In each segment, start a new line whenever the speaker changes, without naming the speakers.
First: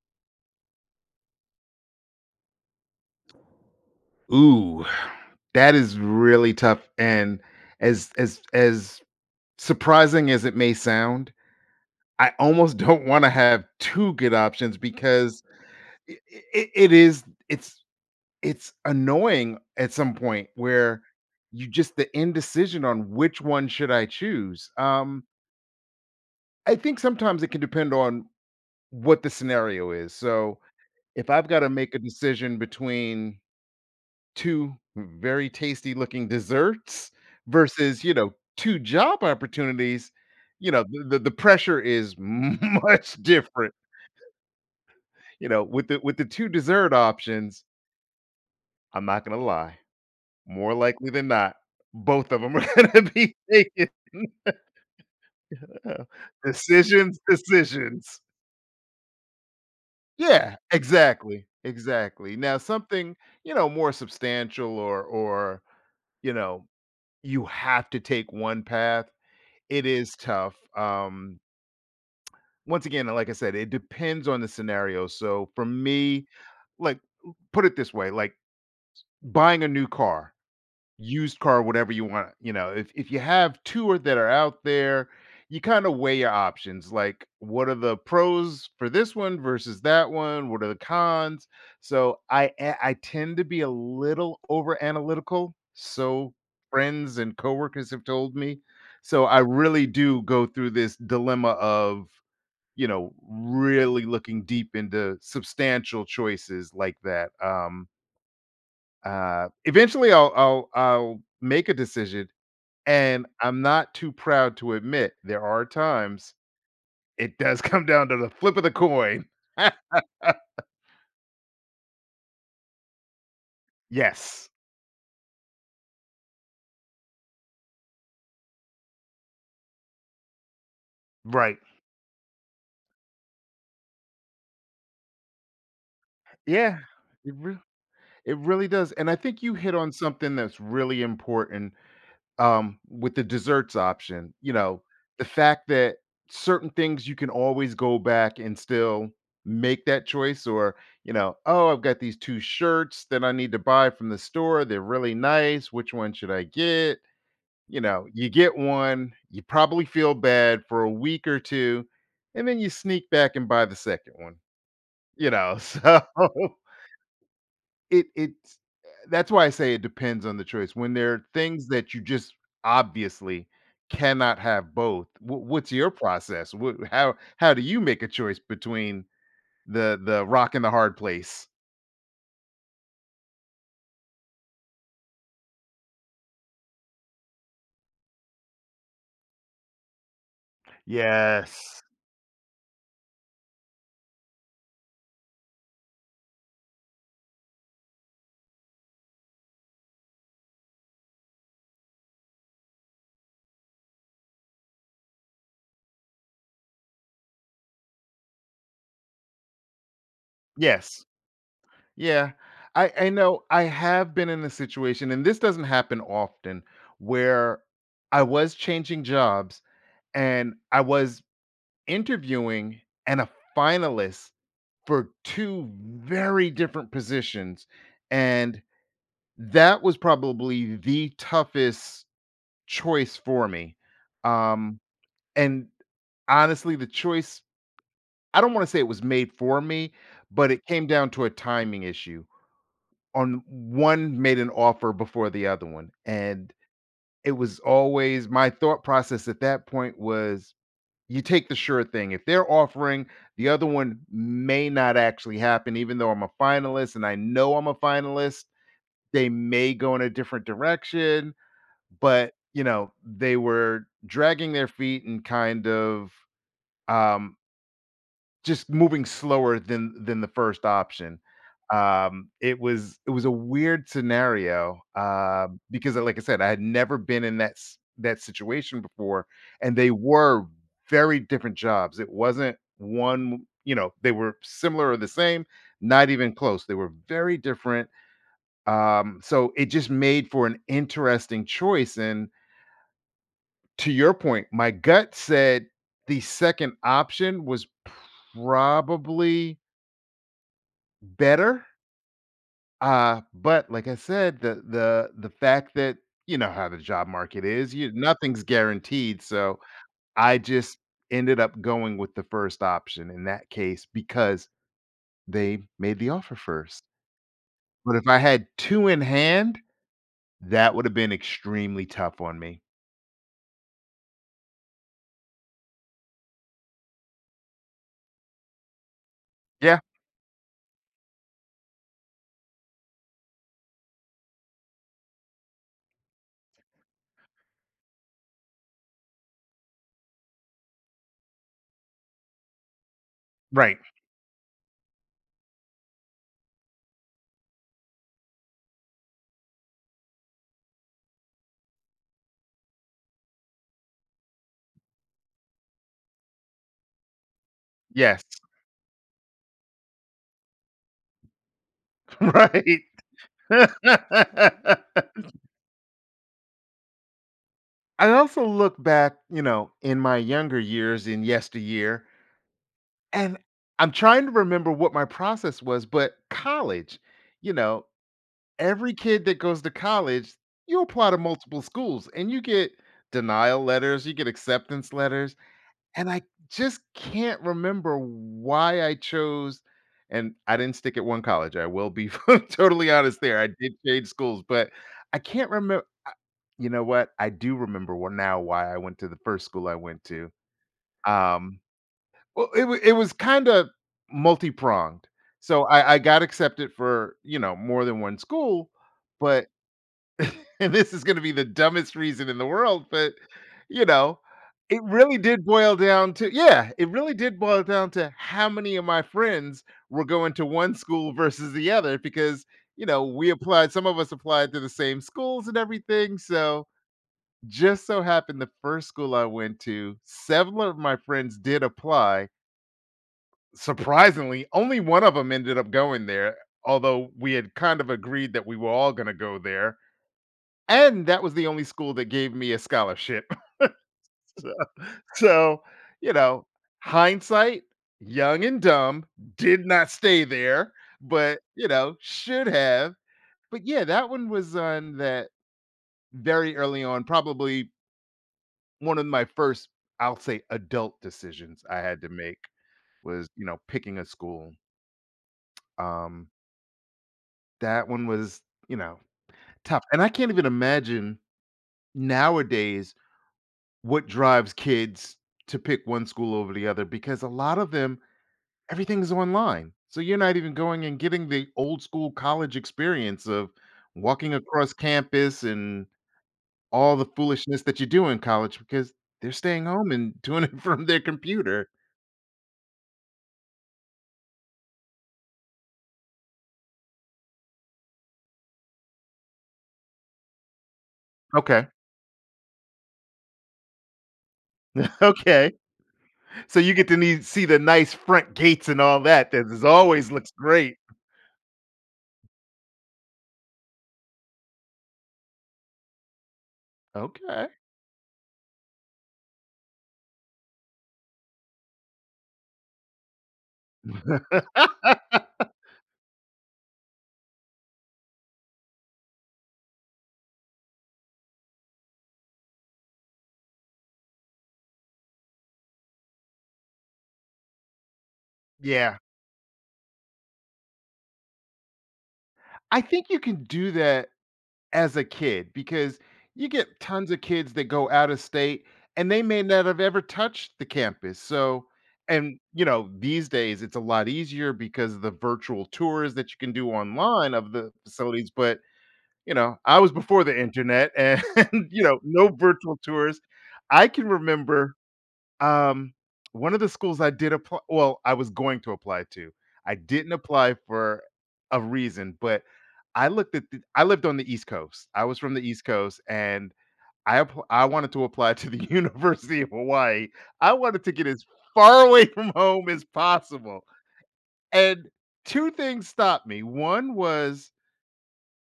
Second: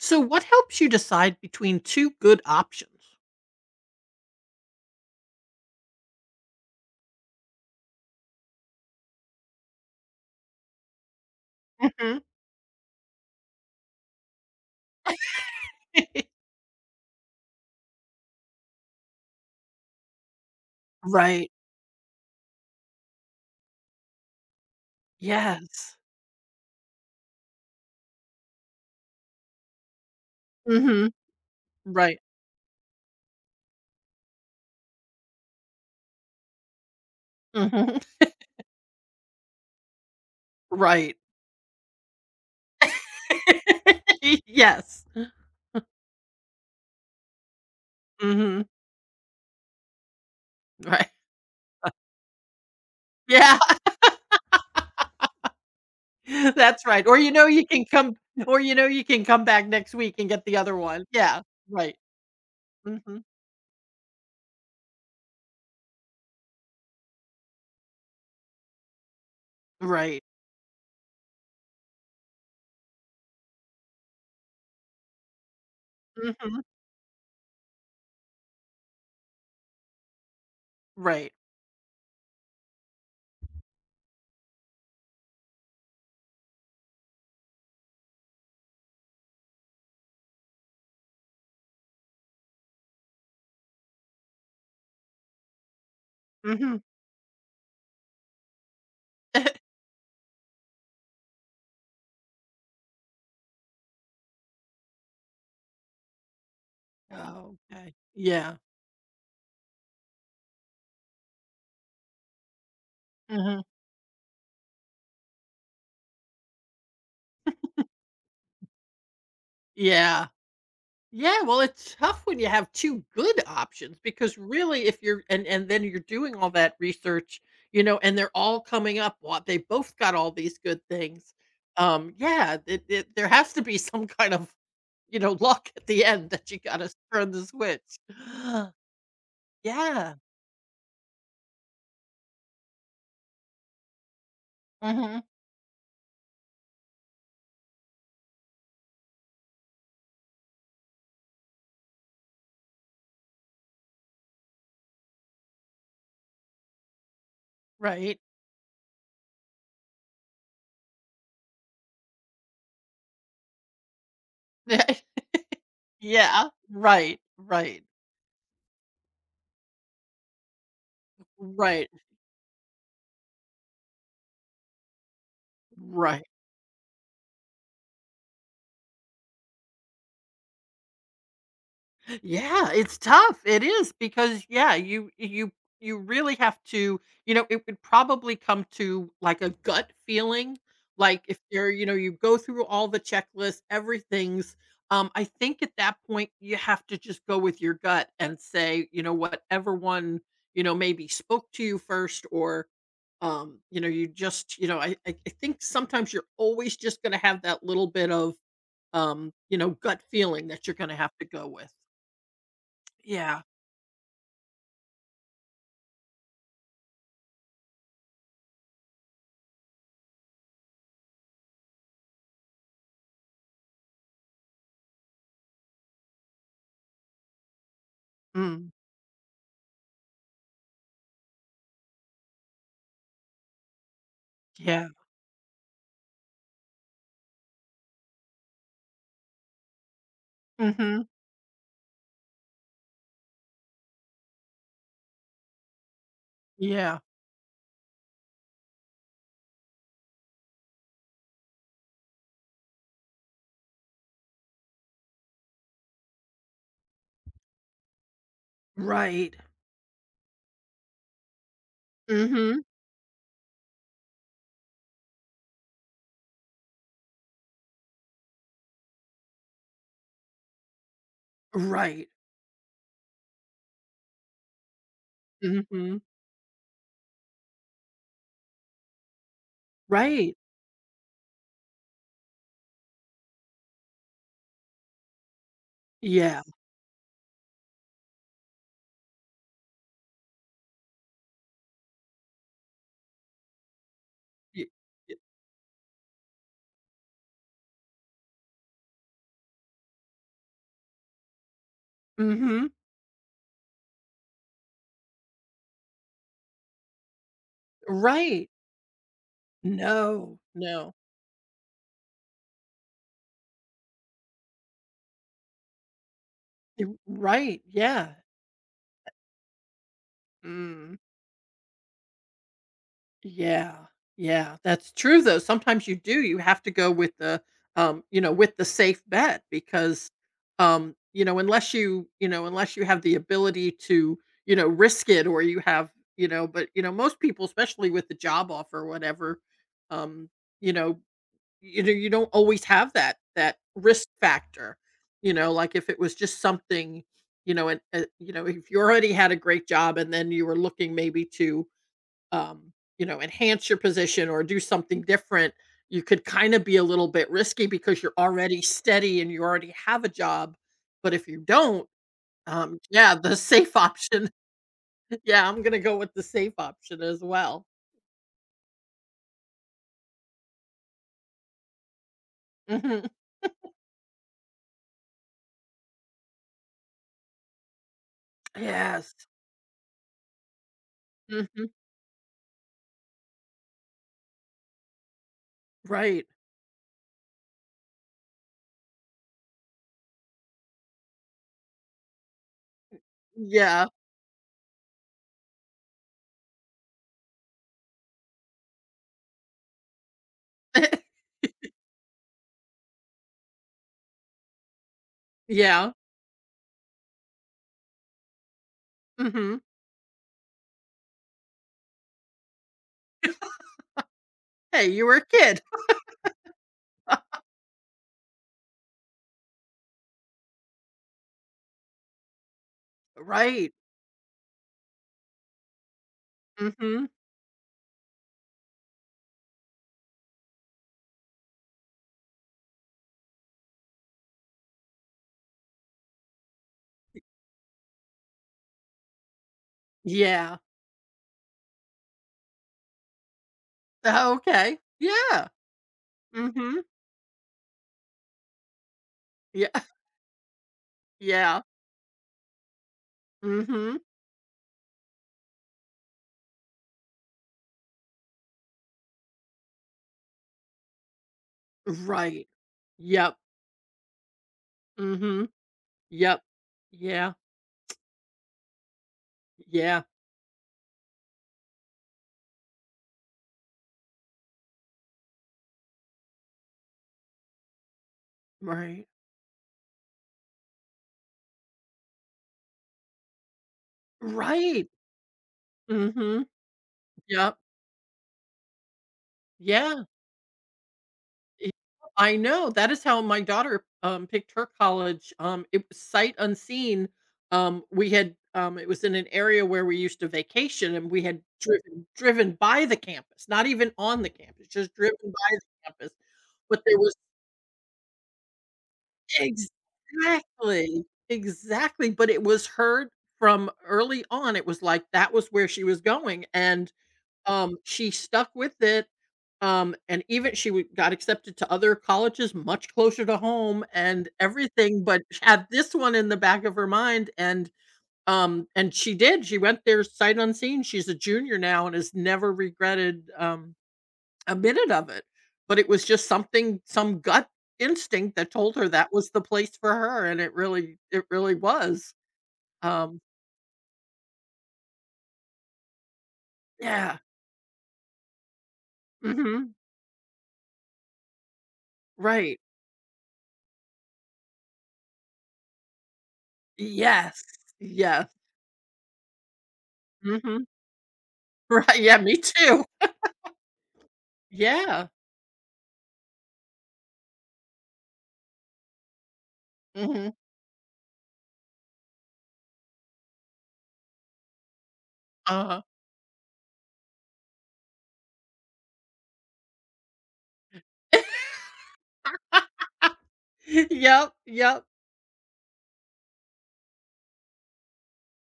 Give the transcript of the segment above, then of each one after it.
So, what helps you decide between two good options?
Ooh, that is really tough. And as surprising as it may sound,
Mhm.
I almost don't want to have two good options because it, it is it's it's annoying at some point where
Right.
you just the indecision on which one should I choose.
Yes.
I think sometimes it can depend on what the scenario is. So
Mhm.
if I've got to make a
Right.
decision between 2 very tasty looking desserts
Mhm.
versus, you know, 2 job opportunities, you know, the
Right.
the the pressure is much different.
Yes.
You know, with the 2 dessert options,
Mhm.
I'm not gonna lie, more
Right.
likely than not, both of them are gonna be
Yeah,
taken.
that's right.
Decisions, decisions.
Or you know you can come back next week and get the
Yeah,
other one. Yeah,
exactly,
right.
exactly. Now something,
Mhm.
you know, more substantial or, you know, you have to take one path. It is
Right.
tough. Once again, like I said, it depends on the scenario. So for me,
Mhm.
like, put it this way, like buying a new car,
Right.
used car, whatever you want. You know, if you have two or that are out there, you kind of weigh your options. Like, what are the pros for this one versus that one? What are the cons? So I tend to be a little over analytical. So
Mhm.
friends and coworkers have told me. So I really do go through this dilemma of, you know, really looking deep into substantial choices like that.
Okay. Yeah.
Eventually, I'll make a decision, and I'm
Mhm.
not too proud to admit there are times it does come down to the flip of the coin.
Yeah. Yeah, well, it's tough when you have 2 good options because
Yes,
really if you're and then you're doing all that research, you know, and they're all coming up, what they both got all these good things.
right.
Yeah, it there has to be some kind of, luck at the end that you
Yeah,
gotta turn
it
the
re-
switch.
it really does, and I think you hit on
Yeah.
something that's really important, with the desserts option, you know,
Mhm.
the fact that certain things you can always go back and still make that choice or, you know, oh, I've got these two shirts that I need to buy from the store. They're really nice. Which one should I get? You know,
Right.
you get one, you probably feel bad for a week or two, and then you sneak back and buy the second one,
Yeah.
you know. So
Yeah. Right. Right.
it it's that's why I say it depends on the choice. When there are things
Right.
that you just obviously cannot have both, what's your
Right.
process? How how do you make a choice between the rock and the hard place?
Yeah, it's tough. It is because yeah, you really have to, it would probably come to like a gut feeling. Like if you're,
Yes.
you go through all the checklists, everything's I think at that point you have to just go with your gut and say, whatever one, maybe spoke to you first or you just, I think sometimes you're always just gonna have that little bit of gut feeling that you're gonna
Yes.
have to go with.
Yeah. I
Yeah.
know I have been in a situation and this doesn't happen often where I was changing jobs and I was interviewing and a finalist for 2 very different positions, and
Mm.
that was probably the toughest choice for me, um,
Yeah.
and honestly, the choice, I don't wanna say it was made for me, but it came
Mhm.
down to a timing issue. On one made an offer before the other one, and
Yeah.
it was always my thought process at that point was, you take the sure thing. If they're offering, the other one may not actually happen, even though I'm a finalist and I know I'm a finalist. They
Right.
may go in a different direction, but
Mhm.
you know, they were dragging their feet and kind of um just moving slower than the first option.
Right.
It was a weird scenario, because,
Mhm.
like I said, I had never been in that situation before, and they
Right.
were very different jobs. It wasn't one, you know, they were similar or the same, not even
Yeah.
close. They were very different, so it just made for an interesting choice, and to your point,
Y
my
y
gut said the second option was probably better,
Mhm.
but like I said, the fact that you know how the job market is, you nothing's
Right.
guaranteed, so I
No.
just
No.
ended up going with the first option in that case because they made the offer first.
Y Right.
But if
Yeah.
I had 2 in hand, that would have
Mm.
been extremely tough on me.
Yeah. Yeah, that's true though. Sometimes you do. You have to go with the safe bet
Yeah,
because unless you have the ability to, risk it or you have, but most people especially with the job offer or whatever, um, you know, you don't always have that
right.
risk factor. Like if it was just something, and if you already had a great job and then you were looking maybe to um, enhance your position or do something different, you could kind of be a little bit risky because you're
Yes,
already steady and you already have a job. But if you don't,
right.
yeah, the safe option. Yeah, I'm gonna go with the safe option as well.
I also look back, you know, in my younger years, in yesteryear.
Hmm.
And I'm trying to remember what my process was, but college, you know, every kid
Yes.
that goes to college, you apply to multiple
Hmm.
schools and you get denial letters, you get acceptance letters. And I
Right.
just can't remember why I chose. And I didn't stick at one college. I will be totally honest there. I did
Yeah.
change schools, but I can't remember. You know what? I do remember now why I went to the first school I went to. Um, well, it was kinda multi-pronged. So
Yeah.
I got accepted for, you know, more than one school, but,
Hmm.
and this is gonna be the dumbest reason in the world, but, you know, it
Hey, you were
really
a
did
kid,
boil down to, yeah, it really did boil down to how many of my friends were going to one school versus the other because, you know, we
right?
applied some of us applied to the same schools and everything, so
Hmm.
just so happened the first school I went to, several of my friends did apply. Surprisingly, only one of them ended up going there, although we had kind of agreed that we were all gonna go there,
Yeah.
and that was the only school that gave me a scholarship.
Oh,
So
okay. Yeah.
so, you know,
Hmm.
hindsight, young and dumb, did
Yeah.
not stay there, but,
Yeah.
you know, should have. But yeah,
Hmm.
that one was on that very early on, probably one of my first, I'll say, adult decisions I had to make
Right.
was,
Yep.
you know, picking a school.
Mhm.
Um,
Yep. Yeah.
that one was, you know, tough, and
Yeah.
I can't even imagine nowadays what drives kids to pick one school over the other because a lot of them,
Right.
everything's online. So you're not even going and getting the old school college experience of walking across
Right.
campus and
Mhm.
all the
Yep.
foolishness that you do in college because they're staying home
Yeah.
and doing it from their computer.
Yep. I know. That is how my daughter, picked her college. It was sight unseen. It was in an area where we used to vacation and we had
Okay,
driven by the campus, not even on the campus, just driven
okay.
by the campus.
So you
But
get to
there was
need see the nice front gates and all that, that is always looks great.
Exactly, exactly, but it was heard from early on, it was like that was where she was going, and,
Okay.
she stuck with it, and even she w got accepted to other colleges much closer to home and everything, but had this one in the back of her mind, and she did, she went there sight unseen, she's a junior now and has never regretted, a minute of it, but it was just some gut instinct that told her
Yeah.
that was the place for her, and it really was.
I think
Um,
you can do that as a kid because you get tons
yeah.
of kids that go out of state and they may not
Mhm.
have ever touched the campus. So, and
Right.
you know, these days it's a lot easier because of the virtual tours that you can do online
Yes.
of the
Yes.
facilities. But, you know, I was before the
Mhm.
internet and, you
Right,
know,
yeah,
no
me
virtual
too.
tours. I can remember,
Yeah.
um, one of the schools I did apply, well, I was going to apply to. I didn't
Mhm.
apply for a reason, but I looked at the, I lived on the East Coast. I was from the East
Uh-huh.
Coast, and I wanted to apply to the University of Hawaii. I wanted to get as far away from home as possible,
Yep, yep.
and 2 things stopped me. One was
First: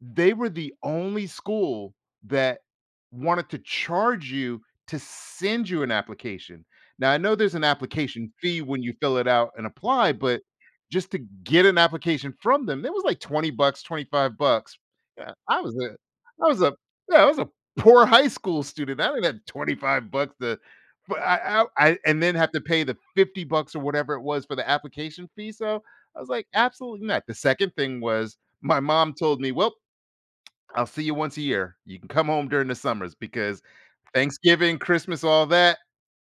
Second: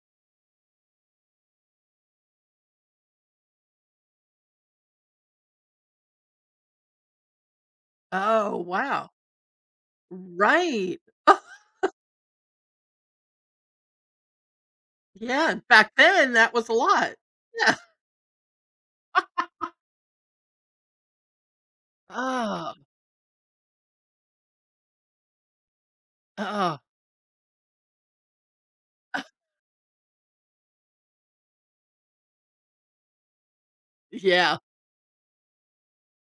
they were the only school that wanted to charge you to send you an application. Now, I know there's an application
Oh,
fee when you
wow.
fill it out and apply, but
Right.
just to get an application from them, it was like 20 bucks, 25 bucks. Yeah,
Yeah, back then,
I
that
was
was a
a
lot.
yeah, I was a
Yeah.
poor high school student. I didn't have 25 bucks to, but I and then have to
Oh,
pay the 50 bucks or whatever it was for the application fee. So I was like,
oh.
absolutely not. The second thing was my mom told me, well, I'll see you once a year. You can come home during the summers because
Yeah,
Thanksgiving, Christmas, all that,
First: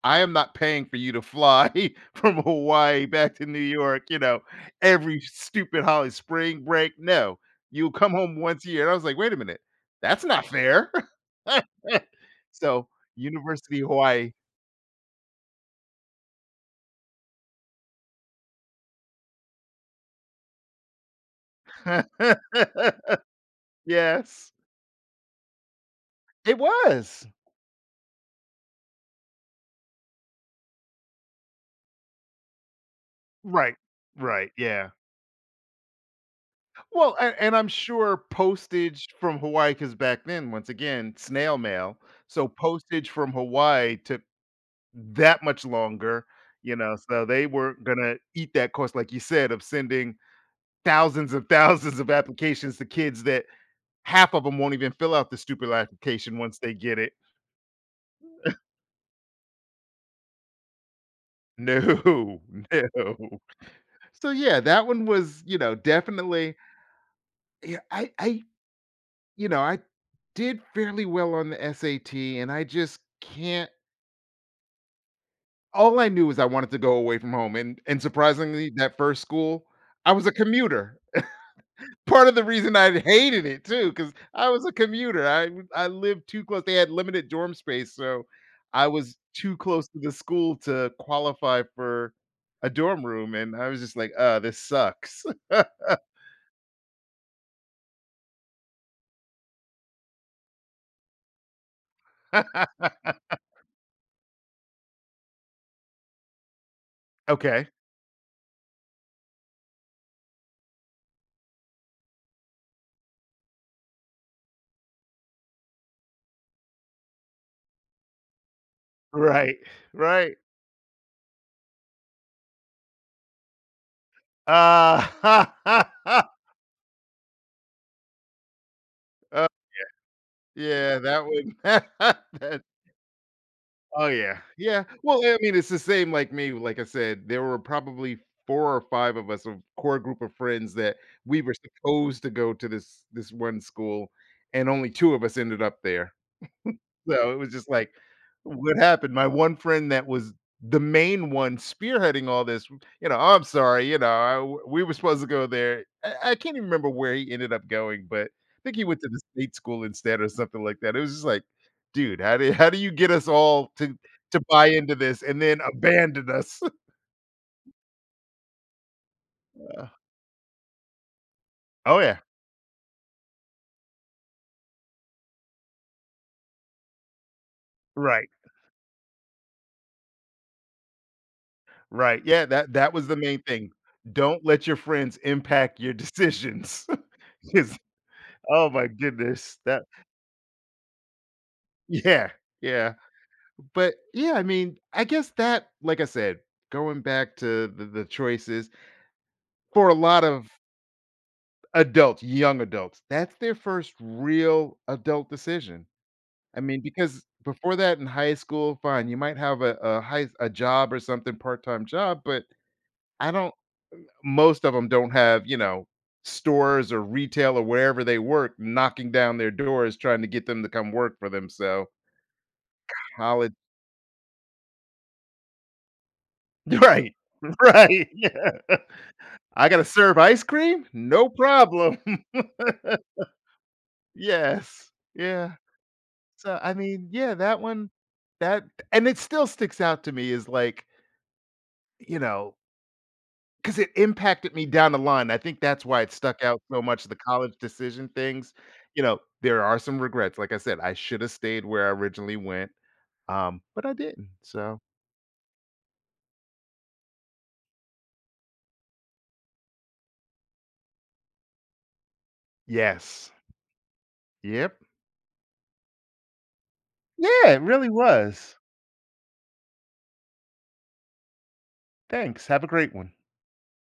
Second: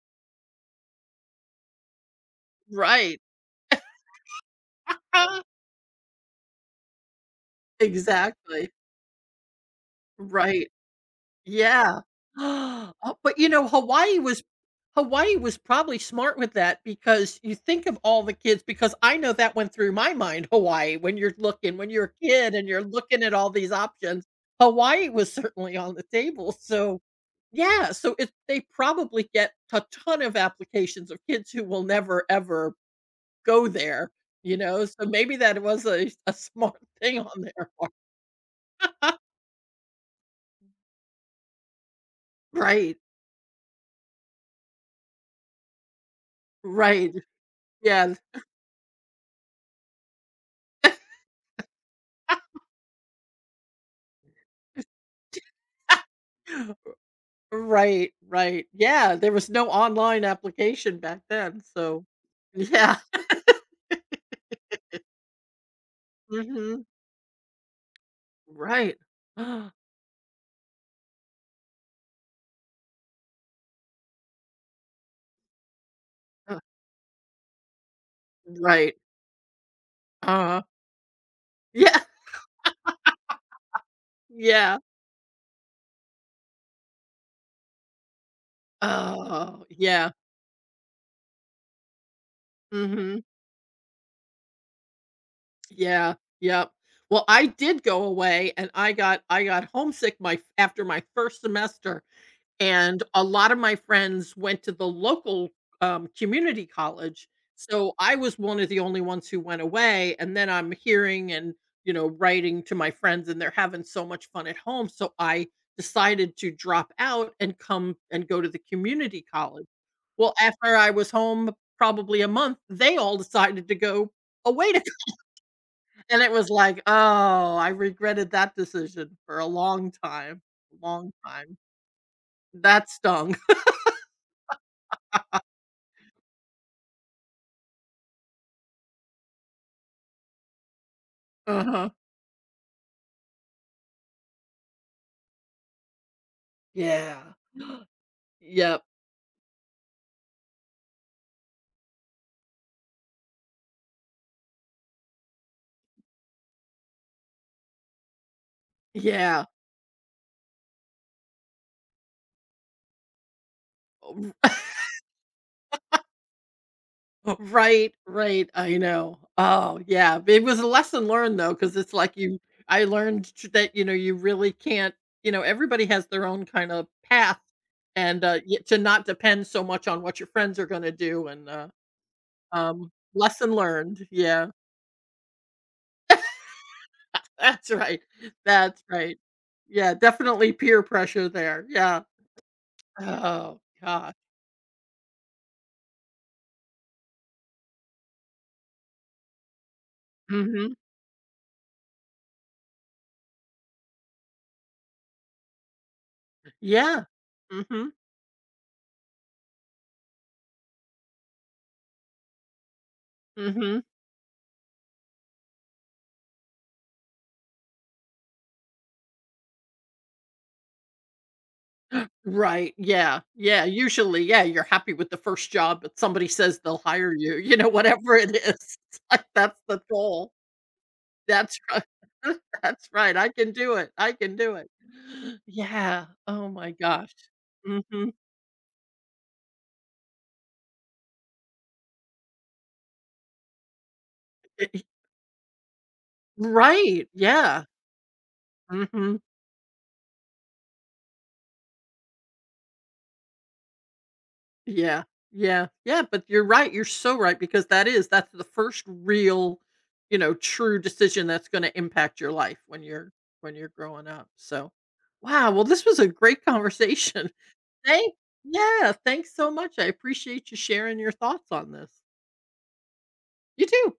I am not paying for you to fly from Hawaii
right.
back to New York, you know, every stupid holiday, spring break. No, you'll come home once a
Exactly.
year. And I was like, wait a minute, that's not
Right.
fair.
Yeah.
So,
Oh, but,
University of Hawaii.
Hawaii was probably smart with that because you think of all the kids because I know that went through my mind, Hawaii, when you're a kid and you're looking at all these options.
Yes,
Hawaii was certainly on the table,
it
so
was.
yeah, so it they probably get a ton of applications of kids who will never ever go
Right.
there,
Right. Yeah.
so maybe that was a a smart
Well,
thing on
and I'm
their part.
sure postage from Hawaii, because back then, once again, snail mail. So
Right.
postage from Hawaii took that much longer, you know.
Right.
So they weren't
Yeah.
gonna eat that cost, like you said, of sending thousands and thousands of applications to kids that half of them won't even fill out the stupid application once they get it.
Right, right. Yeah, there was no online application back then, so
No,
yeah.
no. So yeah, that one was, you know, definitely.
Mhm.
Yeah,
Right.
you know, I did fairly well on the SAT, and I just can't, all I knew was I
Uh,
wanted to go away from home, and surprisingly,
right.
that first school, I was a
uh
commuter.
Yeah,
Part of the reason I hated it too, because I was a
yeah.
commuter. I lived too close. They had limited dorm space, so I was too
Oh,
close to
yeah.
the school to qualify for a dorm
Mhm.
room, and I was just like, this sucks."
Yeah, yep. Well, I did go away and I got homesick my after my first semester. And a lot of my friends went to the local, community college,
Okay.
so I was one of the only ones who went away, and then I'm hearing and, writing to my friends, and they're having so much fun at home, so I decided to drop out and come and go to the community
Right,
college. Well,
right.
after I was home probably a month, they all decided to go away to
Uh,
and it was like, "Oh, I regretted that decision for a
uh,
long time,
yeah,
long
that would
time."
that.
That stung.
Oh yeah, yeah. Well, I mean, it's the same. Like me, like I said, there were probably four or five of us, a core group of friends, that we were
Uh-huh.
supposed to go to this one school, and only two of us ended up there.
Yeah.
So it was just like, what
Yep.
happened? My one friend that was the main one spearheading all this, you know, I'm sorry, you know, I w we were supposed to go there. I can't even remember where he ended up going, but I think he went to the
Yeah.
state school instead or something like that. It was just like, dude, how do you get us all to buy into this and then abandon us?
Right, right, I know. Oh,
Uh,
yeah, it was a lesson learned, though, because it's
oh
like
yeah,
you I learned t that, you really can't. Everybody has their own kind of path and,
right,
y to not depend so much on what your friends are gonna do and,
right. Yeah, that that was the main
lesson
thing.
learned.
Don't
Yeah,
let your friends impact your decisions.
that's
'Cause,
right,
oh
that's
my
right.
goodness, that,
Yeah, definitely peer pressure there, yeah.
yeah, yeah.
Oh,
But
gosh.
yeah, I mean, I guess that, like I said, going back to the choices for a lot of
Mhm.
adults, young adults, that's their first real adult decision. I mean,
Yeah.
because before
Mhm,
that in high school, fine, you might have a job or something, part time job, but I don't.
mhm.
Most of them don't have, you know, stores or retail or wherever they work knocking down their doors trying to get them to come work for them. So
Right, yeah,
college,
yeah, usually, yeah, you're happy with the first job, but somebody says they'll hire
right,
you,
right,
whatever it is,
yeah.
it's like that's
I
the
gotta serve
goal.
ice cream? No
That's right.
problem.
That's right, I can do it, I can do it.
Yes. Yeah.
Yeah, oh
So,
my
I mean,
gosh.
yeah, that one,
Mhm,
that and it still sticks out to me is like, you know, because it impacted me down the line. I think that's why it stuck out so much,
right,
the college
yeah,
decision things. You
mhm.
know, there are some regrets. Like I said, I shoulda stayed where I originally went, but I didn't, so
Yeah. Yeah. Yeah, but you're right, you're so right because that's the first real, true decision that's gonna impact your life when you're
yes.
growing up, so
Yep.
wow, well, this was a great conversation.
Yeah, it really
Thank
was.
yeah, thanks so much, I appreciate you sharing your thoughts on this.
Thanks. Have a great one.
You too.